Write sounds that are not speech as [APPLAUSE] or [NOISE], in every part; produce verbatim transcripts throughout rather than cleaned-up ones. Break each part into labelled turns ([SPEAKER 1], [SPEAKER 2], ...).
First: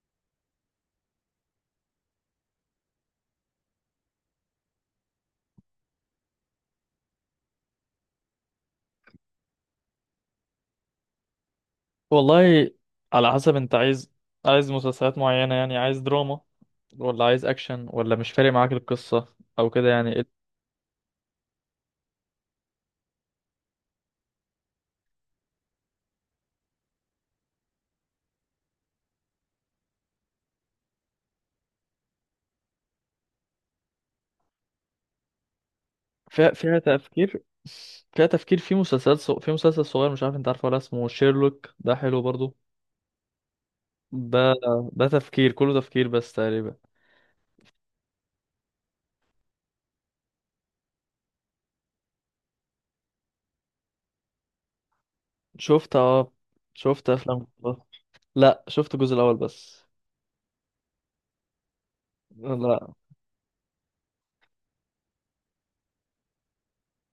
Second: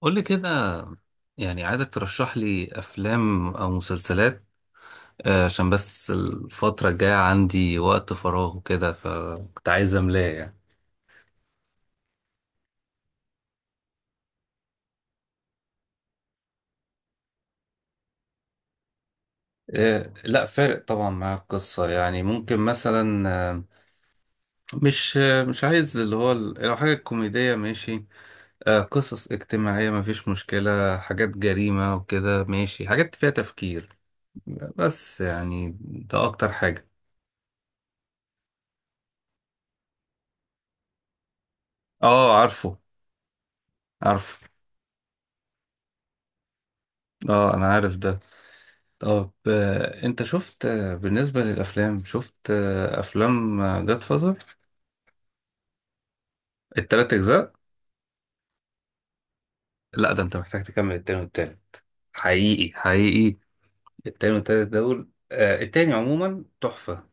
[SPEAKER 1] قول لي كده. يعني عايزك ترشح لي افلام او مسلسلات. آه، عشان بس الفترة الجاية عندي وقت فراغ وكده، فكنت عايز املاه يعني.
[SPEAKER 2] والله، على حسب انت عايز. عايز مسلسلات معينة يعني، عايز دراما ولا عايز اكشن، ولا مش فارق معاك القصة او كده
[SPEAKER 1] آه،
[SPEAKER 2] يعني؟
[SPEAKER 1] لا، فارق طبعا مع القصة، يعني ممكن مثلا آه، مش آه، مش عايز اللي هو ال- لو حاجة كوميدية ماشي. آه، قصص اجتماعية مفيش مشكلة، حاجات جريمة وكده ماشي، حاجات فيها تفكير، بس يعني ده
[SPEAKER 2] فيها
[SPEAKER 1] اكتر
[SPEAKER 2] فيها
[SPEAKER 1] حاجة.
[SPEAKER 2] تفكير. فيها تفكير، في مسلسلات صغ... في مسلسل صغير، مش عارف انت عارفه ولا، اسمه شيرلوك، ده حلو
[SPEAKER 1] اه
[SPEAKER 2] برضو.
[SPEAKER 1] عارفه عارفه.
[SPEAKER 2] ده، ده تفكير، كله تفكير بس تقريبا.
[SPEAKER 1] اه انا عارف ده. طب آه، انت شفت، آه، بالنسبة للأفلام، شفت آه، أفلام جاد فازر؟
[SPEAKER 2] شفت، اه شفت
[SPEAKER 1] التلات
[SPEAKER 2] افلام
[SPEAKER 1] أجزاء؟
[SPEAKER 2] كتير. لا، شفت الجزء الاول بس.
[SPEAKER 1] لا ده انت محتاج تكمل التاني والتالت، حقيقي
[SPEAKER 2] لا.
[SPEAKER 1] حقيقي. التاني والتالت دول، آه، التاني عموما تحفة،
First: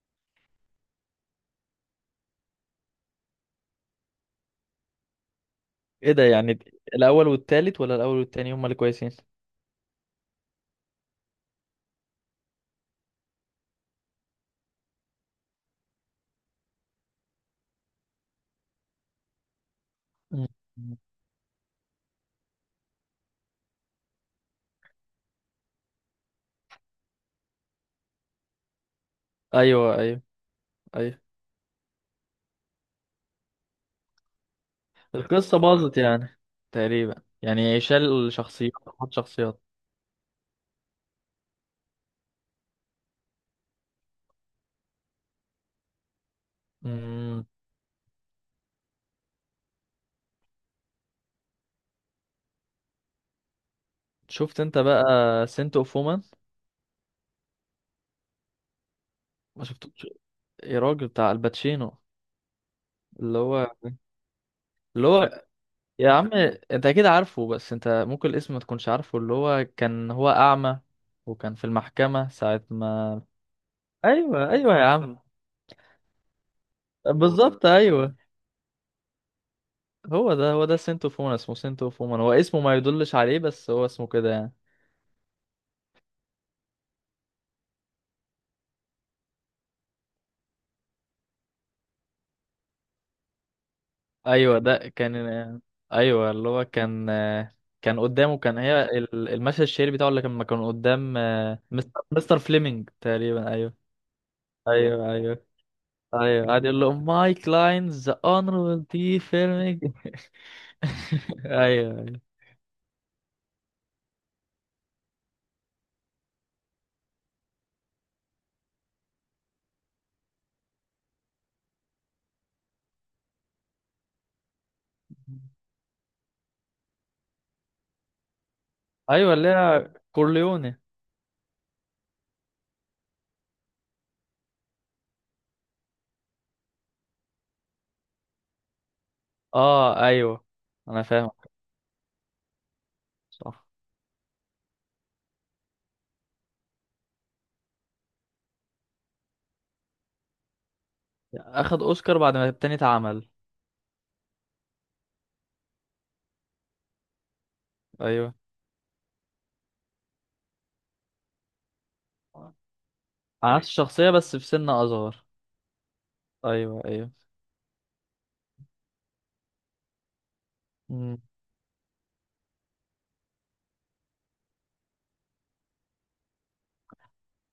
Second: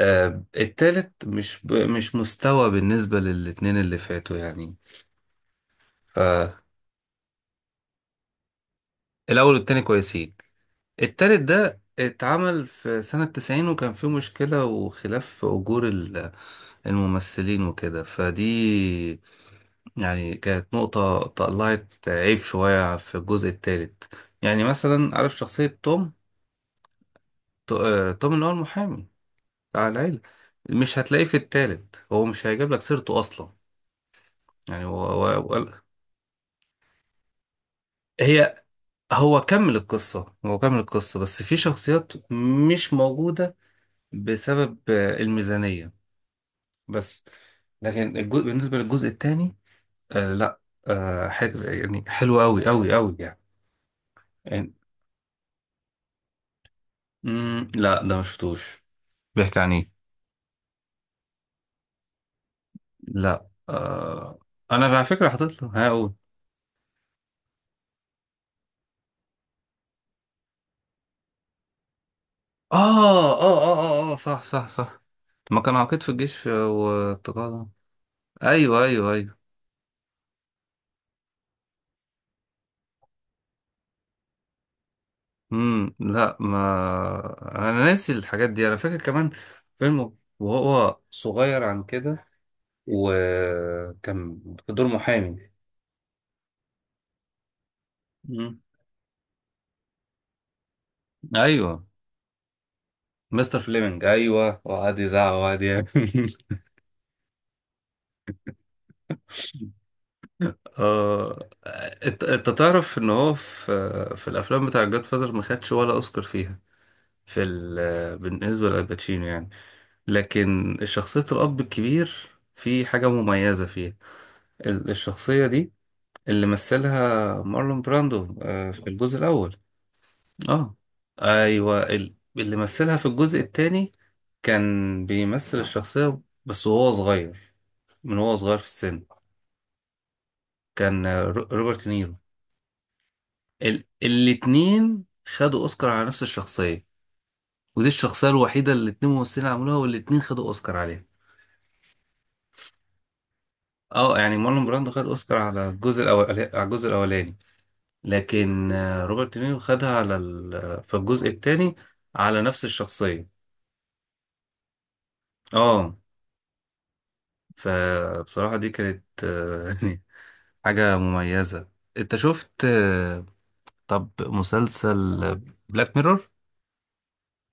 [SPEAKER 1] آه، التالت مش ب... مش مستوى بالنسبة للاتنين اللي فاتوا يعني.
[SPEAKER 2] ايه ده
[SPEAKER 1] فالأول
[SPEAKER 2] يعني؟ الاول والتالت ولا الاول والتاني هما اللي كويسين؟
[SPEAKER 1] والتاني كويسين. التالت ده اتعمل في سنة تسعين، وكان فيه مشكلة وخلاف في أجور الممثلين وكده، فدي يعني
[SPEAKER 2] مم.
[SPEAKER 1] كانت نقطة طلعت عيب شوية في الجزء التالت. يعني مثلا عارف شخصية توم؟ تو- آه، توم اللي هو المحامي بتاع
[SPEAKER 2] ايوه
[SPEAKER 1] العيلة،
[SPEAKER 2] ايوه
[SPEAKER 1] مش
[SPEAKER 2] ايوه.
[SPEAKER 1] هتلاقيه في التالت، هو مش هيجيب لك سيرته أصلا. يعني هو هو-
[SPEAKER 2] القصة
[SPEAKER 1] هو-
[SPEAKER 2] باظت يعني، تقريبا يعني، شال
[SPEAKER 1] هي
[SPEAKER 2] شخصيات، حط
[SPEAKER 1] هو
[SPEAKER 2] شخصيات.
[SPEAKER 1] كمل القصة هو كمل القصة بس في شخصيات مش موجودة بسبب آه، الميزانية بس.
[SPEAKER 2] مم.
[SPEAKER 1] لكن الجزء، بالنسبة للجزء التاني، آه لا، آه حلو يعني، حلو قوي قوي قوي يعني.
[SPEAKER 2] شفت
[SPEAKER 1] يعني
[SPEAKER 2] انت بقى سنت اوف وومن؟
[SPEAKER 1] مم لا ده ما شفتوش، بيحكي
[SPEAKER 2] ما
[SPEAKER 1] عن ايه؟
[SPEAKER 2] شفتوش؟ يا راجل، بتاع الباتشينو، اللي
[SPEAKER 1] لا،
[SPEAKER 2] هو،
[SPEAKER 1] آه انا على
[SPEAKER 2] اللي
[SPEAKER 1] فكره
[SPEAKER 2] هو،
[SPEAKER 1] حاطط له،
[SPEAKER 2] يا
[SPEAKER 1] هقول.
[SPEAKER 2] عم انت اكيد عارفه، بس انت ممكن الاسم ما تكونش عارفه. اللي هو كان هو اعمى، وكان في المحكمة ساعة
[SPEAKER 1] آه,
[SPEAKER 2] ما.
[SPEAKER 1] اه اه اه اه صح
[SPEAKER 2] ايوه
[SPEAKER 1] صح
[SPEAKER 2] ايوه يا
[SPEAKER 1] صح.
[SPEAKER 2] عم.
[SPEAKER 1] ما كان عقيد في الجيش
[SPEAKER 2] بالظبط
[SPEAKER 1] والتقاضى.
[SPEAKER 2] ايوه.
[SPEAKER 1] ايوه ايوه ايوه.
[SPEAKER 2] هو ده، هو ده سنت اوف وومن، اسمه سنت اوف وومن. هو اسمه ما يدلش عليه، بس هو اسمه كده يعني.
[SPEAKER 1] امم لا، ما انا ناسي الحاجات دي، انا فاكر كمان فيلم وهو صغير عن كده، وكان
[SPEAKER 2] ايوه
[SPEAKER 1] في
[SPEAKER 2] ده
[SPEAKER 1] دور
[SPEAKER 2] كان.
[SPEAKER 1] محامي.
[SPEAKER 2] ايوه، اللي هو كان، كان قدامه كان
[SPEAKER 1] امم،
[SPEAKER 2] هي ال- المشهد الشهير بتاعه، اللي كان كان قدام آه،
[SPEAKER 1] ايوه،
[SPEAKER 2] مستر مستر فليمنج تقريبا.
[SPEAKER 1] مستر
[SPEAKER 2] ايوه
[SPEAKER 1] فليمنج ايوه، وقعد
[SPEAKER 2] ايوه
[SPEAKER 1] يزعق
[SPEAKER 2] ايوه
[SPEAKER 1] وقعد يعمل
[SPEAKER 2] ايوه.
[SPEAKER 1] [LAUGHS]
[SPEAKER 2] قاعد يقول له: ماي كلاينز ذا اونربل دي فيلمينج. [LAUGHS]
[SPEAKER 1] اه
[SPEAKER 2] ايوه ايوه.
[SPEAKER 1] انت انت تعرف ان هو في في الافلام بتاع جاد فازر ما خدش ولا اوسكار فيها، في ال... بالنسبه لالباتشينو يعني. لكن شخصيه الاب الكبير في حاجه مميزه فيها، ال- الشخصيه دي اللي مثلها مارلون براندو آه، في الجزء
[SPEAKER 2] ايوه، اللي
[SPEAKER 1] الاول.
[SPEAKER 2] هي
[SPEAKER 1] اه
[SPEAKER 2] كورليوني.
[SPEAKER 1] ايوه، ال- اللي مثلها في الجزء الثاني كان بيمثل الشخصيه بس وهو صغير، من وهو صغير في السن،
[SPEAKER 2] اه ايوه، انا
[SPEAKER 1] كان آه،
[SPEAKER 2] فاهم.
[SPEAKER 1] رو- روبرت نيرو.
[SPEAKER 2] صح.
[SPEAKER 1] ال... الاتنين خدوا اوسكار على نفس الشخصيه، ودي الشخصيه الوحيده اللي الاتنين ممثلين عملوها والاتنين خدوا اوسكار عليها.
[SPEAKER 2] اخد اوسكار بعد ما التاني اتعمل.
[SPEAKER 1] اه يعني مارلون براندو خد اوسكار على الجزء الاول، على الجزء الاولاني.
[SPEAKER 2] ايوه.
[SPEAKER 1] لكن آه، روبرت نيرو خدها على ال... في الجزء الثاني على نفس الشخصيه.
[SPEAKER 2] على نفس الشخصيه، بس في سن اصغر.
[SPEAKER 1] اه.
[SPEAKER 2] ايوه ايوه.
[SPEAKER 1] فبصراحه دي كانت آه، [LAUGHS] حاجه مميزه. انت شفت، آه، طب مسلسل بلاك ميرور؟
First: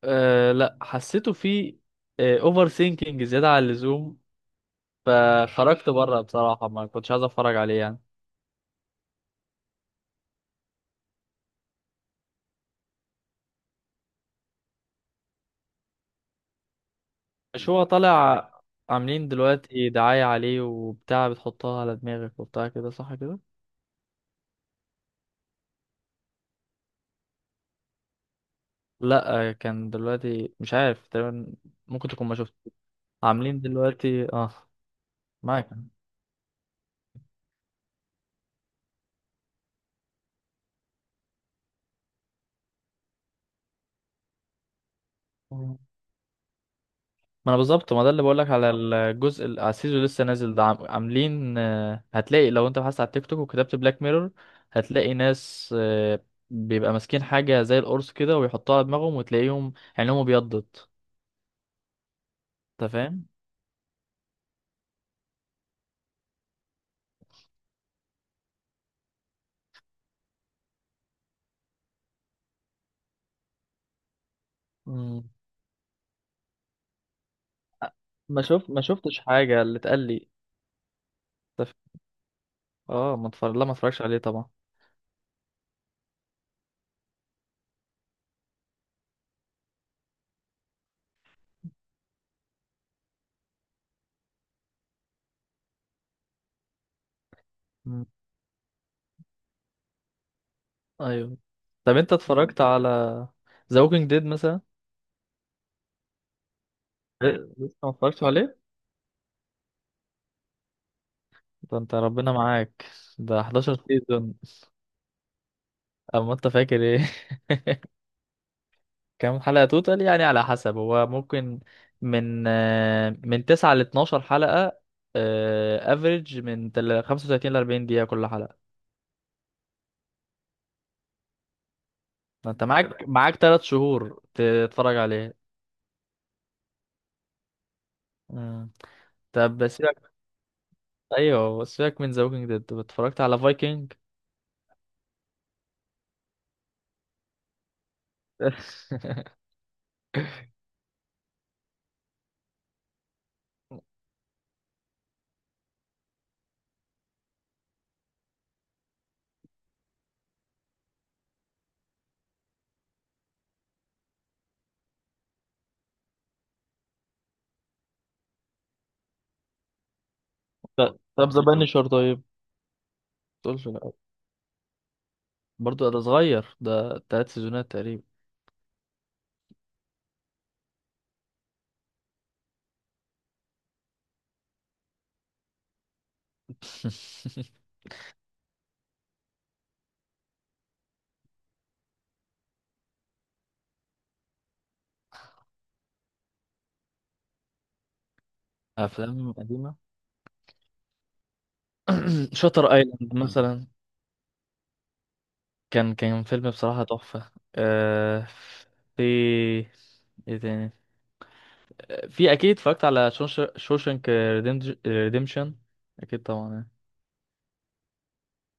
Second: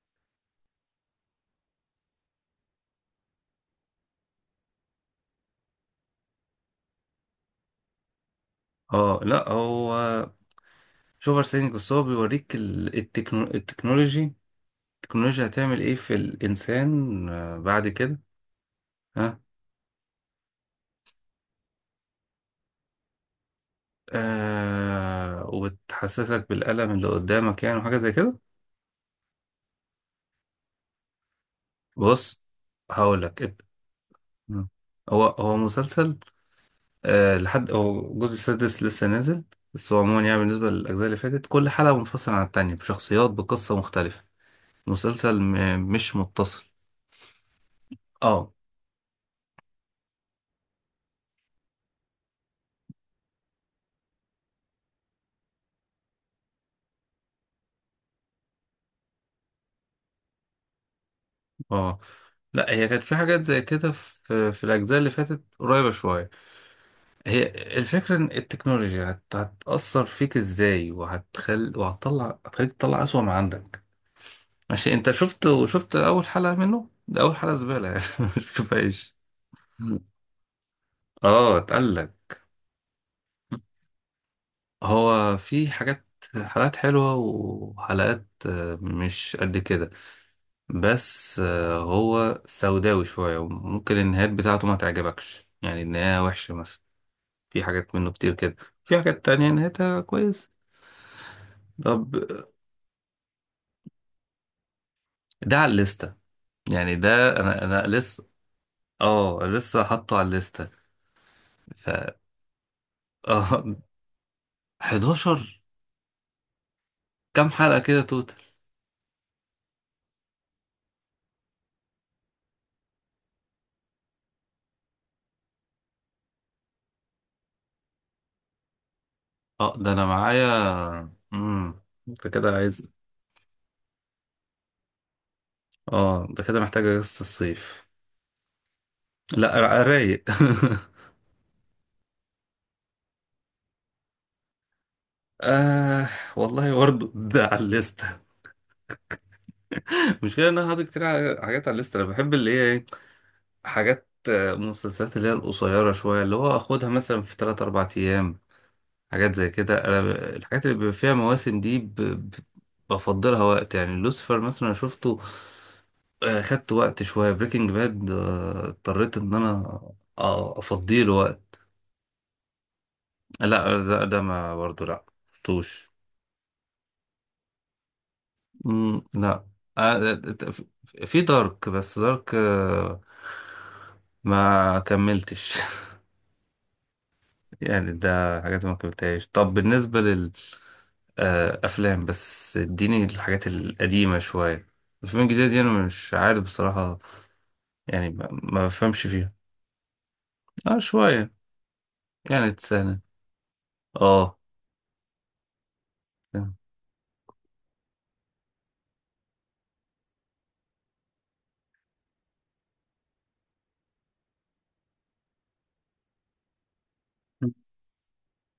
[SPEAKER 2] أه لا، حسيته فيه اوفر ثينكينج، زياده عن اللزوم، فخرجت بره. بصراحه ما كنتش عايز اتفرج عليه يعني.
[SPEAKER 1] اه لا، هو مش اوفر سينج، بس هو بيوريك ال- التكنو... التكنولوجي، التكنولوجيا هتعمل ايه في الانسان آه،
[SPEAKER 2] مش هو
[SPEAKER 1] بعد كده.
[SPEAKER 2] طالع عاملين
[SPEAKER 1] ها
[SPEAKER 2] دلوقتي دعايه عليه وبتاع، بتحطها على دماغك وبتاع كده، صح كده؟
[SPEAKER 1] آه وتحسسك بالألم اللي قدامك يعني، وحاجة زي كده.
[SPEAKER 2] لا آه، كان دلوقتي، مش عارف تقريبا، ممكن تكون ما
[SPEAKER 1] بص،
[SPEAKER 2] شفت.
[SPEAKER 1] هقولك اب-
[SPEAKER 2] عاملين دلوقتي اه.
[SPEAKER 1] مم. هو هو
[SPEAKER 2] معاك.
[SPEAKER 1] مسلسل آه لحد هو الجزء السادس لسه نازل. بس هو عموما يعني بالنسبة للأجزاء اللي فاتت، كل حلقة منفصلة عن التانية بشخصيات، بقصة مختلفة. مسلسل م... مش متصل.
[SPEAKER 2] ما انا بالظبط، ما ده اللي بقولك،
[SPEAKER 1] اه
[SPEAKER 2] على الجزء ال- على السيزون اللي لسه نازل ده. عم- عاملين آه، هتلاقي، لو انت بحثت على التيك توك وكتبت بلاك ميرور، هتلاقي ناس آه، بيبقى ماسكين حاجة زي القرص كده، ويحطوها على دماغهم، وتلاقيهم عينهم ابيضت.
[SPEAKER 1] اه لا، هي
[SPEAKER 2] انت
[SPEAKER 1] كانت في
[SPEAKER 2] فاهم.
[SPEAKER 1] حاجات زي كده في في الاجزاء اللي فاتت، قريبه شويه. هي الفكره ان التكنولوجيا هت- هتاثر فيك ازاي، وهتخل وهتطلع هتخليك تطلع اسوأ ما عندك. ماشي، انت
[SPEAKER 2] مم.
[SPEAKER 1] شفت، شفت اول حلقه منه، ده اول حلقه زباله يعني [LAUGHS]
[SPEAKER 2] ما
[SPEAKER 1] مش
[SPEAKER 2] شوف ما
[SPEAKER 1] كفايش.
[SPEAKER 2] شفتش حاجة، اللي اتقال لي.
[SPEAKER 1] اه،
[SPEAKER 2] أنت
[SPEAKER 1] اتقال
[SPEAKER 2] ف-
[SPEAKER 1] لك.
[SPEAKER 2] اه، ما اتفرج لا، ما اتفرجش عليه طبعا.
[SPEAKER 1] هو في حاجات، حلقات حلوة وحلقات آه، مش قد كده، بس آه، هو سوداوي شوية، وممكن النهايات بتاعته ما تعجبكش، يعني النهاية وحشة مثلا، في حاجات
[SPEAKER 2] مم.
[SPEAKER 1] منه كتير كده، في حاجات تانية نهايتها كويس.
[SPEAKER 2] ايوه. طب
[SPEAKER 1] طب،
[SPEAKER 2] انت اتفرجت على ذا ووكينج ديد مثلا؟
[SPEAKER 1] ده على الليستة، يعني ده
[SPEAKER 2] إيه؟
[SPEAKER 1] انا
[SPEAKER 2] لسه
[SPEAKER 1] انا
[SPEAKER 2] ما اتفرجتش
[SPEAKER 1] لسه.
[SPEAKER 2] عليه؟
[SPEAKER 1] اه، لسه حاطه على الليستة.
[SPEAKER 2] ده
[SPEAKER 1] ف
[SPEAKER 2] انت
[SPEAKER 1] اه
[SPEAKER 2] ربنا معاك، ده حداشر سيزون.
[SPEAKER 1] [LAUGHS] حداشر!
[SPEAKER 2] اما انت فاكر ايه؟
[SPEAKER 1] كام
[SPEAKER 2] [LAUGHS]
[SPEAKER 1] حلقة كده توتال؟
[SPEAKER 2] كام حلقة توتال، يعني على حسب هو، ممكن من آه، من تسعة ل اتناشر حلقة. افريج من تل- خمسة وتلاتين ل اربعين دقيقة كل حلقة.
[SPEAKER 1] اه، ده انا معايا. امم انت
[SPEAKER 2] ما
[SPEAKER 1] كده
[SPEAKER 2] انت
[SPEAKER 1] عايز.
[SPEAKER 2] معاك معاك تلاتة شهور تتفرج عليه.
[SPEAKER 1] اه، ده كده محتاجة قصة الصيف.
[SPEAKER 2] مم.
[SPEAKER 1] لا،
[SPEAKER 2] طب
[SPEAKER 1] را-
[SPEAKER 2] سيبك،
[SPEAKER 1] رايق [LAUGHS]
[SPEAKER 2] ايوه سيبك من ذا ووكينج ديد. اتفرجت على فايكنج؟
[SPEAKER 1] آه والله برضه ده على الليستة.
[SPEAKER 2] [LAUGHS]
[SPEAKER 1] [LAUGHS] مش كده، انا حاطط كتير حاجات على الليستة. انا بحب اللي هي إيه؟ حاجات آه، مسلسلات، اللي هي القصيرة شوية، اللي هو أخدها مثلا في تلات أربع أيام، حاجات زي كده. أنا ب- الحاجات اللي بيبقى فيها مواسم دي ب... ب... بفضلها وقت، يعني لوسيفر مثلا شفته، آه، خدت وقت شوية. بريكنج باد آه، اضطريت إن أنا آه،
[SPEAKER 2] طب
[SPEAKER 1] أفضيله
[SPEAKER 2] طب ذا
[SPEAKER 1] وقت.
[SPEAKER 2] بانشر طيب؟ تقولش
[SPEAKER 1] لا
[SPEAKER 2] لا؟
[SPEAKER 1] ده, ده ما برضه لا، مشفتوش.
[SPEAKER 2] برضه ده صغير، ده تلات سيزونات تقريبا.
[SPEAKER 1] مم، لا. آه، في دارك، بس دارك آه، ما كملتش [LAUGHS]
[SPEAKER 2] [LAUGHS]
[SPEAKER 1] يعني ده حاجات ما قابلتهاش. طب بالنسبة لل آه، أفلام، بس اديني الحاجات القديمة شوية. الأفلام الجديدة دي أنا مش عارف بصراحة، يعني ما ما بفهمش فيها.
[SPEAKER 2] افلام قديمة.
[SPEAKER 1] اه شوية،
[SPEAKER 2] [CLEARS THROAT]
[SPEAKER 1] يعني
[SPEAKER 2] شاتر
[SPEAKER 1] سنة.
[SPEAKER 2] ايلاند مثلا،
[SPEAKER 1] اه،
[SPEAKER 2] كان كان فيلم بصراحة تحفة. آه، في، ايه تاني، آه، في اكيد، اتفرجت على شوشنك ريديمشن، اكيد طبعا يعني.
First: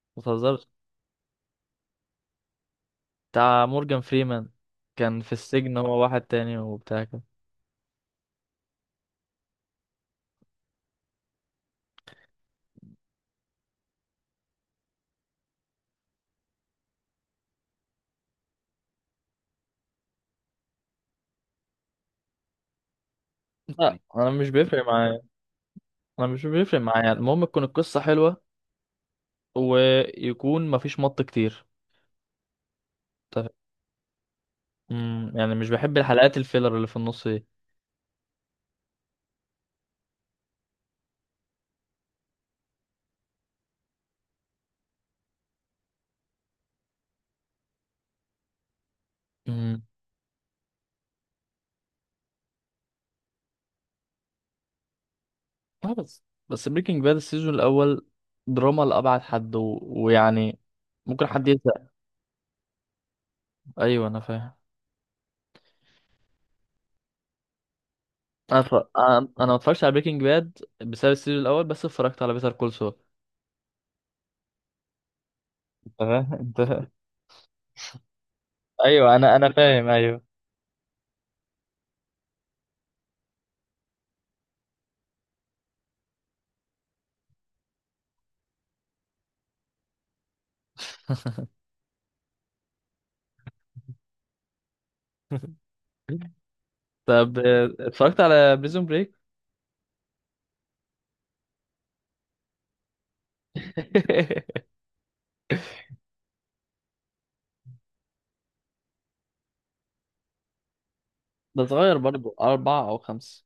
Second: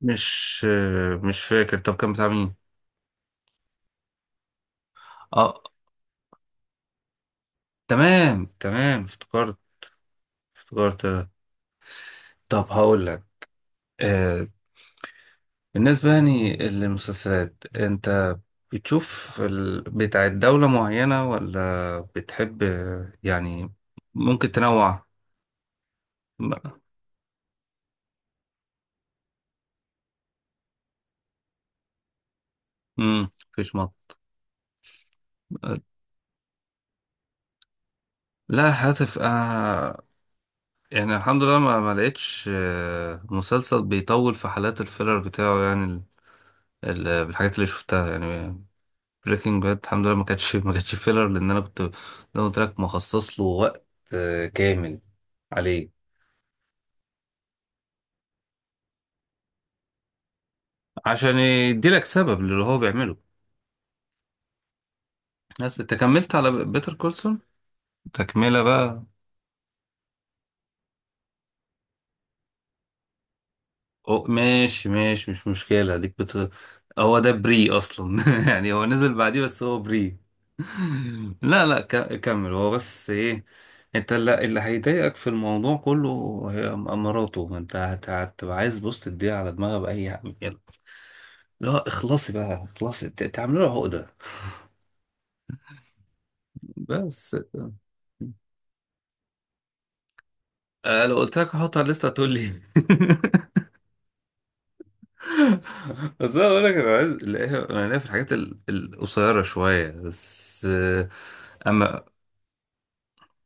[SPEAKER 1] مش
[SPEAKER 2] متهزرش،
[SPEAKER 1] آه، مش فاكر، طب كان بتاع مين؟
[SPEAKER 2] بتاع مورجان فريمان، كان في
[SPEAKER 1] اه،
[SPEAKER 2] السجن هو واحد تاني وبتاع كده.
[SPEAKER 1] تمام تمام، افتكرت افتكرت. طب هقول لك، آه، بالنسبة يعني للمسلسلات، انت بتشوف ال... بتاع دولة معينة، ولا بتحب يعني
[SPEAKER 2] لا، انا مش
[SPEAKER 1] ممكن
[SPEAKER 2] بيفرق
[SPEAKER 1] تنوع؟
[SPEAKER 2] معايا. انا مش بيفرق معايا، المهم تكون القصة حلوة، ويكون مفيش مط كتير.
[SPEAKER 1] امم،
[SPEAKER 2] طب-
[SPEAKER 1] مفيش مط.
[SPEAKER 2] مم، يعني مش بحب الحلقات الفيلر اللي في النص
[SPEAKER 1] لا، هاتف آه يعني الحمد لله ما, ما لقيتش آه، مسلسل بيطول في حالات الفيلر بتاعه يعني، ال... ال... بالحاجات اللي شفتها يعني.
[SPEAKER 2] دي.
[SPEAKER 1] بريكنج باد الحمد لله ما كانتش [LAUGHS] ما كانتش فيلر، لان انا كنت زي ما قلت لك، مخصص له وقت آه، كامل
[SPEAKER 2] اه
[SPEAKER 1] عليه،
[SPEAKER 2] بس، بس بريكنج باد السيزون الاول دراما لأبعد حد، و... ويعني ممكن
[SPEAKER 1] عشان
[SPEAKER 2] حد يزهق.
[SPEAKER 1] يديلك سبب للي هو بيعمله.
[SPEAKER 2] ايوه انا فاهم.
[SPEAKER 1] بس انت كملت على بيتر كولسون، تكملة
[SPEAKER 2] انا ف...
[SPEAKER 1] بقى.
[SPEAKER 2] انا أنا ما اتفرجتش على بريكنج باد بسبب السيزون الاول، بس اتفرجت على بيتر كول سول.
[SPEAKER 1] أو ماشي ماشي، مش
[SPEAKER 2] انت
[SPEAKER 1] مشكلة. ديك
[SPEAKER 2] فاهم؟ [LAUGHS]
[SPEAKER 1] بتر...
[SPEAKER 2] انت،
[SPEAKER 1] هو ده بري أصلا [LAUGHS] يعني هو نزل
[SPEAKER 2] ايوه انا
[SPEAKER 1] بعديه
[SPEAKER 2] انا
[SPEAKER 1] بس هو
[SPEAKER 2] فاهم
[SPEAKER 1] بري.
[SPEAKER 2] ايوه.
[SPEAKER 1] [LAUGHS] لا لا، ك... كمل. هو بس إيه، أنت اللي, اللي هيضايقك في الموضوع كله هي م- مراته. ما أنت هت- هتبقى عايز، بص، تديها على دماغها بأي حاجة. لا اخلصي بقى، اخلصي، ت- تعملوا له عقدة،
[SPEAKER 2] [LAUGHS]
[SPEAKER 1] بس.
[SPEAKER 2] طب آه، اتفرجت على بريزون بريك؟
[SPEAKER 1] آه، لو قلت لك هحطها على الليسته هتقول لي [LAUGHS]
[SPEAKER 2] [LAUGHS]
[SPEAKER 1] بس انا اقول لك، انا عايز الاقيها. انا ليا في الحاجات ال- القصيره شويه بس. آه،
[SPEAKER 2] ده صغير
[SPEAKER 1] اما
[SPEAKER 2] برضو، اربعة او خمسة.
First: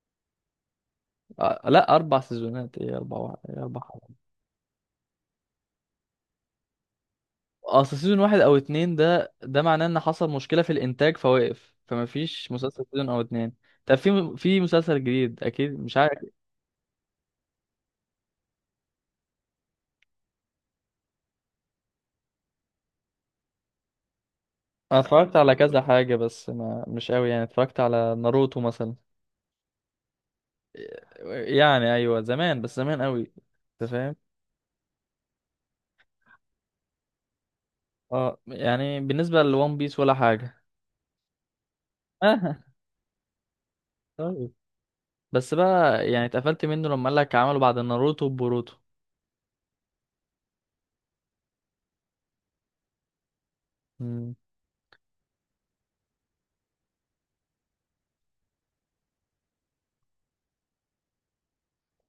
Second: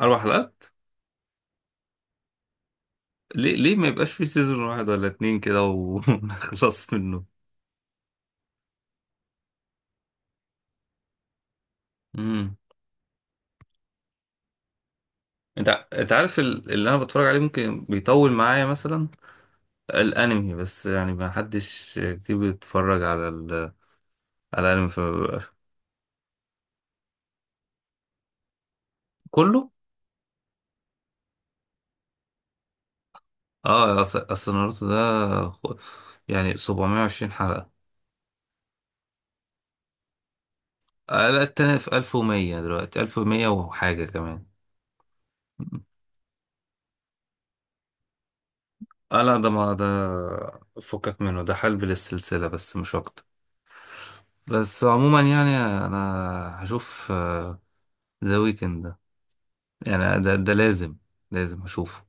[SPEAKER 1] اربع حلقات؟
[SPEAKER 2] آه، لا اربع سيزونات، ايه اربعة، واحد،
[SPEAKER 1] ليه
[SPEAKER 2] ايه
[SPEAKER 1] ليه ما
[SPEAKER 2] اربعة.
[SPEAKER 1] يبقاش في سيزون واحد ولا اتنين كده ونخلص [LAUGHS] منه؟
[SPEAKER 2] اصل سيزون واحد او اتنين، ده ده معناه ان حصل مشكلة في الانتاج فوقف، فما فيش
[SPEAKER 1] امم،
[SPEAKER 2] مسلسل سيزون او اتنين. طب في، في مسلسل جديد
[SPEAKER 1] انت
[SPEAKER 2] اكيد
[SPEAKER 1] ع-
[SPEAKER 2] مش
[SPEAKER 1] انت
[SPEAKER 2] عارف.
[SPEAKER 1] عارف ال- اللي انا بتفرج عليه ممكن بيطول معايا، مثلا الانمي. بس يعني ما حدش كتير بيتفرج على ال... على الانمي،
[SPEAKER 2] انا اتفرجت
[SPEAKER 1] فببقى-
[SPEAKER 2] على كذا حاجة، بس ما مش قوي يعني. اتفرجت على ناروتو مثلا،
[SPEAKER 1] كله.
[SPEAKER 2] يعني ايوه زمان، بس زمان قوي. انت
[SPEAKER 1] اه
[SPEAKER 2] فاهم؟
[SPEAKER 1] أص- اصل ناروتو ده خ- يعني سبعمائة وعشرون حلقه.
[SPEAKER 2] اه يعني بالنسبة لون بيس ولا حاجة.
[SPEAKER 1] آه، لا، التاني في
[SPEAKER 2] [LAUGHS] اه
[SPEAKER 1] الف ومية دلوقتي، الف ومية وحاجه كمان.
[SPEAKER 2] طيب. بس بقى يعني اتقفلت منه، لما قال لك عملوا بعد ناروتو بوروتو.
[SPEAKER 1] اه لا ده، ما ده فكك منه، ده حلب للسلسلة بس مش اكتر. بس عموما يعني انا هشوف آه، ذا ويكند ده، يعني ده ده لازم، لازم هشوفه.